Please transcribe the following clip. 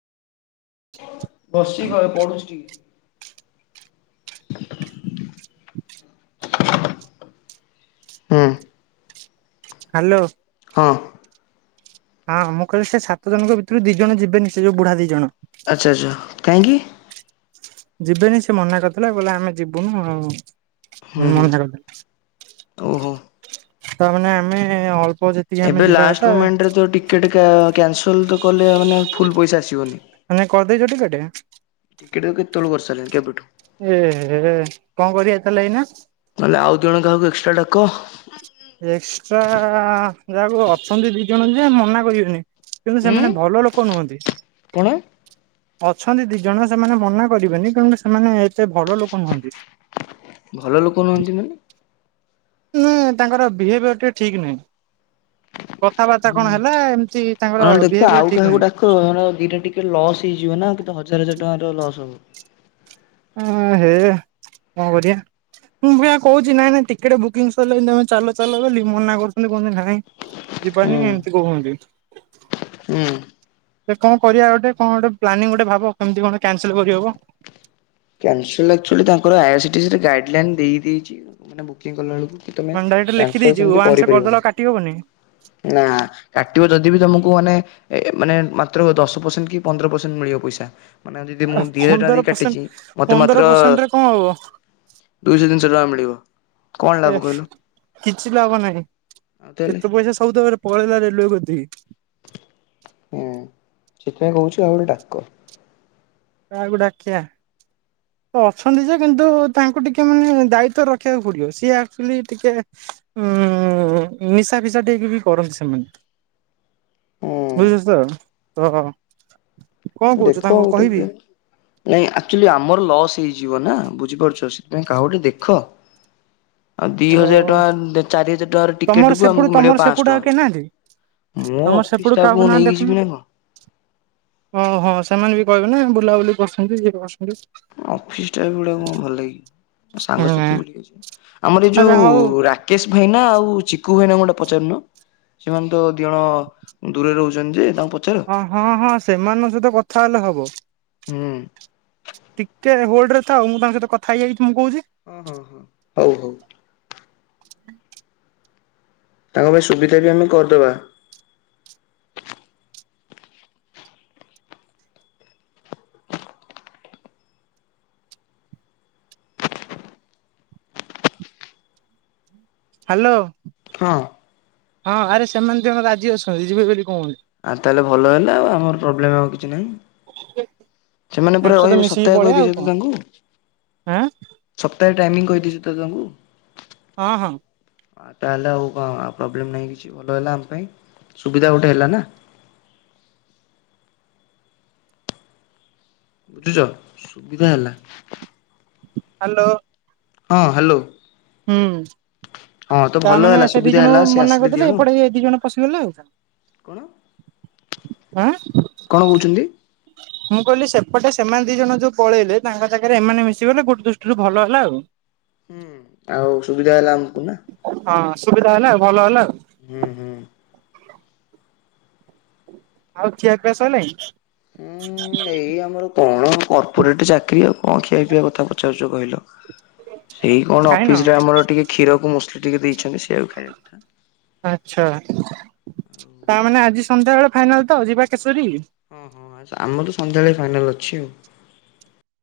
ବସଛି ଘରେ ପଢ଼ୁଛି ଟିକେ, ହୁଁ, ହ୍ୟାଲୋ, ହଁ, ହଁ ମୁଁ କହିଲି ସେ ସାତ ଜଣଙ୍କ ଭିତରୁ ଦି ଜଣ ଯିବେନି ସେ ଯୋଉ ବୁଢା ଦି ଜଣ, ଆଚ୍ଛା-ଆଚ୍ଛା କାହିଁକି? ଯିବେନି ସେ ମନା କରିଥିଲା ବୋଇଲେ ଆମେ ଯିବୁନୁ ଆଉ, ହୁଁ ହୁଁ ମନା ଓହୋ। କରିଥିଲେ ତାମାନେ ଆମେ ଅଳ୍ପ୍, ଏବେ ଲାଷ୍ଟ ମୁମେଣ୍ଟରେ ତ ଟିକେ-ଟିକେ କ୍ୟାନସଲ ତ କଲେ ମାନେ ଫୁଲ ପଇସା ଆସିବନି, ମାନେ କରିଦେଇଛ ଟିକେଟେ? ଟିକଟ ତ କେତେବେଳୁ କରିସରିଲିଣି କେବେଠୁ, ଏହେ କଁ କରିବା ତାହେଲେ ଏଇନା? ନହେଲେ ଆଉ ଦୁଇ ଜଣ କାହାକୁ ଏକ୍ସଟ୍ରା ଡାକ, ଏକ୍ସଟ୍ରା ଯାହାକୁ ଅଛନ୍ତି ଦି ଜଣ ଯେ ମନା କରିବେନି, କିନ୍ତୁ ଉଁ ସେମାନେ ଭଲ ଲୋକ ନୁହନ୍ତି, କଣ? ଅଛନ୍ତି ଦି ଜଣ ସେମାନେ ମନା କରିବେନି କିଣୁ ସେମାନେ ଏତେ ଭଲ ଲୋକ ନୁହନ୍ତି। ଭଲ ଲୋକ ନୁହନ୍ତି ମାନେ? ହୁଁ, ତାଙ୍କର ବିହେଭିୟର ଟିକେ ଠିକ୍ ନାହିଁ। କଥାବାର୍ତ୍ତା ହୁଁ। କଣ ହେଲା। ଏମିତି ତାଙ୍କର ବିହେଭିୟର ଠିକ ନାହିଁ। କଣ ଦିଟା ଟିକେ ଲସ୍ ହେଇଯିବ ନା କିନ୍ତୁ ହଜାର ହଜାର ଟଙ୍କାର ଲସ୍ ହବ। ଓଁ ହେ। କଣ କରୀଆ? ମୁଁ ବି ଏଇୟା କହୁଛି ନାଇଁ ନାଇଁ ଟିକେଟେ ବୁକିଙ୍ଗ ସିରିଲାଣି ତମେ ଚାଲ ଚାଲ ବୋଲି। ମନା କରୁଛନ୍ତି କୁହୁ ଛନ୍ତି ନାଇଁ ଯିବାନି ଏମିତି ହୁଁ କହୁଅନ୍ତି। ହୁଁ। ସେ କଣ କରିବା ଗୋଟେ? କଣ ଗୋଟେ ଫ୍ଳାନିଙ୍ଗ ଗୋଟେ ଭାବ କେମିତି କଣ କ୍ୟାନସଲ କରିହବ? କ୍ୟାନସଲ ଆକଚୁଆଲି ତାଙ୍କର ଆଇଆସିଡ଼ିଏସ ରେ ଗାଇଡ ଲାଇନ ଦେଇ ଦେଇଛି। କାହିନା ବୁକିଂ କଲା ବେଳକୁ କି ତମେ ମାନେ ଡାଇରେକ୍ଟ କ୍ୟାନସଲ ଲେଖିଦେଇଛି ସେମତି ୱାନ୍ସ କରିଦେଲେ କରିପାରିବନି। ଆଉ କାଟି ହବନି ନା। କାଟିବ ଯଦି ବି ତମକୁ ମାନେ ମାନେ ମାତ୍ର ଦଶ ପରସେଣ୍ଟ କି ପନ୍ଦର ପରସେଣ୍ଟ ମିଳିବ ପଇସା। ମାନେ ଯଦିମୂଁ ଦି ହଜାର ଟଙ୍କା ପନ୍ଦର ଦେଇ ପରସେଣ୍ଟ କାଟିଛିି ମତେ ପନ୍ଦର ମାତ୍ର ପରସେଣ୍ଟରେ କଣ ହବ ଦୁଇଶହ ତିନିଶହ ଟଙ୍କା ମିଳିବ। କଣ ଏ ଲାଭ କହିଲ କିଛି ବି ଲାଭ ନାହିଁ ଆଉ ତାହେଲେ ଏତେ ପଇସା ସବୁତକରେ ପଳେଇଲା ରେଲୱେ କତିକି। ହୁଁ। ସେଥିପାଇଁ କହୁଛି ଆଉ ଗୋଟେ ଡାକ। କାହାକୁ ଡାକିଆ? ଅଛନ୍ତି ଯେ କିନ୍ତୁ ତାଙ୍କୁ ଟିକେ ମାନେ ଦାୟିତ୍ଵ ରଖିବାକୁ ପଡିବ। ସିଏ ଆଚୁଆଲି ଟିକେ ଉଁ, ନିଶା ଫିସା ଦେଇକି ବି କରନ୍ତି ସେମାନେ। ହୁଁ ବୁଝିହଛିତ? କଣ ଦେଖ କହୁଛୁ ତାଙ୍କୁ ଆଉ କହିବି? ଟିକେ ନାଇଁ ଆଚୁଆଲି ଆମର ଲସ୍ ହେଇଯିବ ନା ବୁଝିପାରୁଛ। ସେଥିପାଇଁ କାହାକୁ ଟିକେ ଦେଖ? ଆଉ ଦି ତ, ହଜାର ଟଙ୍କା ଚାରି ହଜାର ଟଙ୍କାର ଟିକେଟ ତମର କୁ ଆମକୁ ସେପଟୁ ମିଳିବ ତମର ପାଞ୍ଚଶହ ସେପୁଟ ଆ ଟଙ୍କା। କେହିନାହାଁନ୍ତି? ମୋ ତମର ଅଫିସ ସେପଟୁ ଷ୍ଟାଫ କୁ ମୁଁ କାହାକୁ ନହନେ ନେଇକି ଯିବି ଦେଖୁନୁ। ନା କଣ ଓହ ସେମାନେ ବି କହିବେ ନା ଏମାନେ ବୁଲାବୁଲି କରୁସନ୍ତି ଇଏ କରୁସନ୍ତି। ଅଫିସ ଟା ବି ଗୁଡା କଣ ଭଲକି ମୋ ହୁଁ ସାଙ୍ଗସାଥି ବୋଲି କିଛି, ଆମର ଏ ଆଚ୍ଛା ଯୋଉ ହଉ ରା ରାକେଶ ଭାଇନା ଆଉ ଚିକୁୁ ଭାଇନା ଙ୍କୁ ଏଟା ପଚାରୁନ। ସେମାନେ ତ ଦି ଜଣ ଦୂରରେ ରହୁଛନ୍ତି ଯେ ତାଙ୍କୁ ପଚାର। ହଁ ହଁ। ସେମାନଙ୍କ ସହିତ କଥା ହେଲେ ହବ। ଟିକେ ହୋଲଡ ରେ ଥାଅ। ମୁଁ ତାଙ୍କସହିତ କଥା ହେଇଯାଇକି ତମକୁ କହୁଛି। ହଁ ହଁ ହଁ। ହଉ ହଉ। ତାଙ୍କ ପାଇଁ ସୁବିଧା ବି ଆମେ କରିଦେବା। ହାଲୋ। ହଁ। ହଁ ଆରେ ସେମାନେ ଦି ଜଣ ରାଜି ଅଛନ୍ତି ଯିବେ ବୋଲି କହୁଚନ୍ତି? ଆଉ ତାହେଲେ ଭଲ ହେଲା ଆଉ ଆମର ପ୍ରୋବ୍ଲେମ ଆଉ କିଛି ନାହିଁ। ସେମାନେ ତାଙ୍କ ପୁରା ସହିତ ରହିବେ ମିଶିକି ସପ୍ତାହେ ପଳେଇବା ଆଉ କହିଦେଇଚ କଣ ତ ତାଙ୍କୁ। ଆଁ ସପ୍ତାହେ ଟାଇମି କହିଦେଇଛୁ ତ ତାଙ୍କୁ। ହଁ ହଁ। ହଁ ତାହେଲେ ଆଉ କଣଉ ପ୍ରୋବ୍ଲେମ୍ ନାହିଁ କିଛି ଭଲ ହେଲା ଆମ ପାଇଁ ସୁବିଧା ଗୋଟେ ହେଲା ନା। ବୁଝୁଛ ସୁବିଧା ହେଲା। ହ୍ୟାଲୋ। ହଁ ହ୍ୟାଲୋ। ହୁଁ, ହଁ ତ ତା ଭଲ ମାନେ ହେଲା ସେ ଦି ସୁବିଧା ହେଲା ଜଣଙ୍କୁ ସିଏ ମନା ଆସିଲେ ଦି କରିଦେଲେ ଜଣ ଏପଟେ ଏ ଦି ଜଣ ପସିଗଲେ ଆଉ କଣ। କଣ ଆଁ, କଣ କହୁଛନ୍ତି? [unintelligible] ମୁଁ କହିଲି ସେପଟେ ସେମାନେ ଦି ଜଣ ଯୋଉ ପଳେଇଲେ ତାଙ୍କ ଜାଗାରେ ଏମାନେ ମିଶିଗଲେ ଗୋଟେ ଦୃଷ୍ଟିରୁ ଭଲ ହେଲା ଆଉ। ହୁଁ, ଆଉ ସୁବିଧା ହେଲା ଆମକୁ ନା। ହଁ ସୁବିଧା ହେଲା ଭଲ ହେଲା। ହୁଁ, ହୁଁ। ଆଉ ଖିଆପିଆ ସଇଲାଇଁ? ହୁଁ ଏଇ ଆମର କଣ କର୍ପୋରେଟ୍ ଚାକିରି ଆଉ କଣ ଖିଆ ପିଇବା କଥା ପୁଚାରୁଚ କହିଲ? ସେଇ କଣ ଖାଇନ ଅଫିସ୍ ରେ ଆମର ଟିକେ କ୍ଷୀରକୁ ମୁସଲି ଟିକେ ଦେଇଛନ୍ତି ସେଇଆ କୁ ଖାଇବା କଥା। ଆଚ୍ଛା ତାମାନେ ଆଜି ସନ୍ଧ୍ୟାବେଳେ ଫାଇନାଲ୍ ତ ଯିବା କେଶରୀ? ଅଁ, ହଁ ଆସା ଆମର ସନ୍ଧ୍ୟାବେଳେ ଫାଇନାଲ୍ ଅଛି ଆଉ।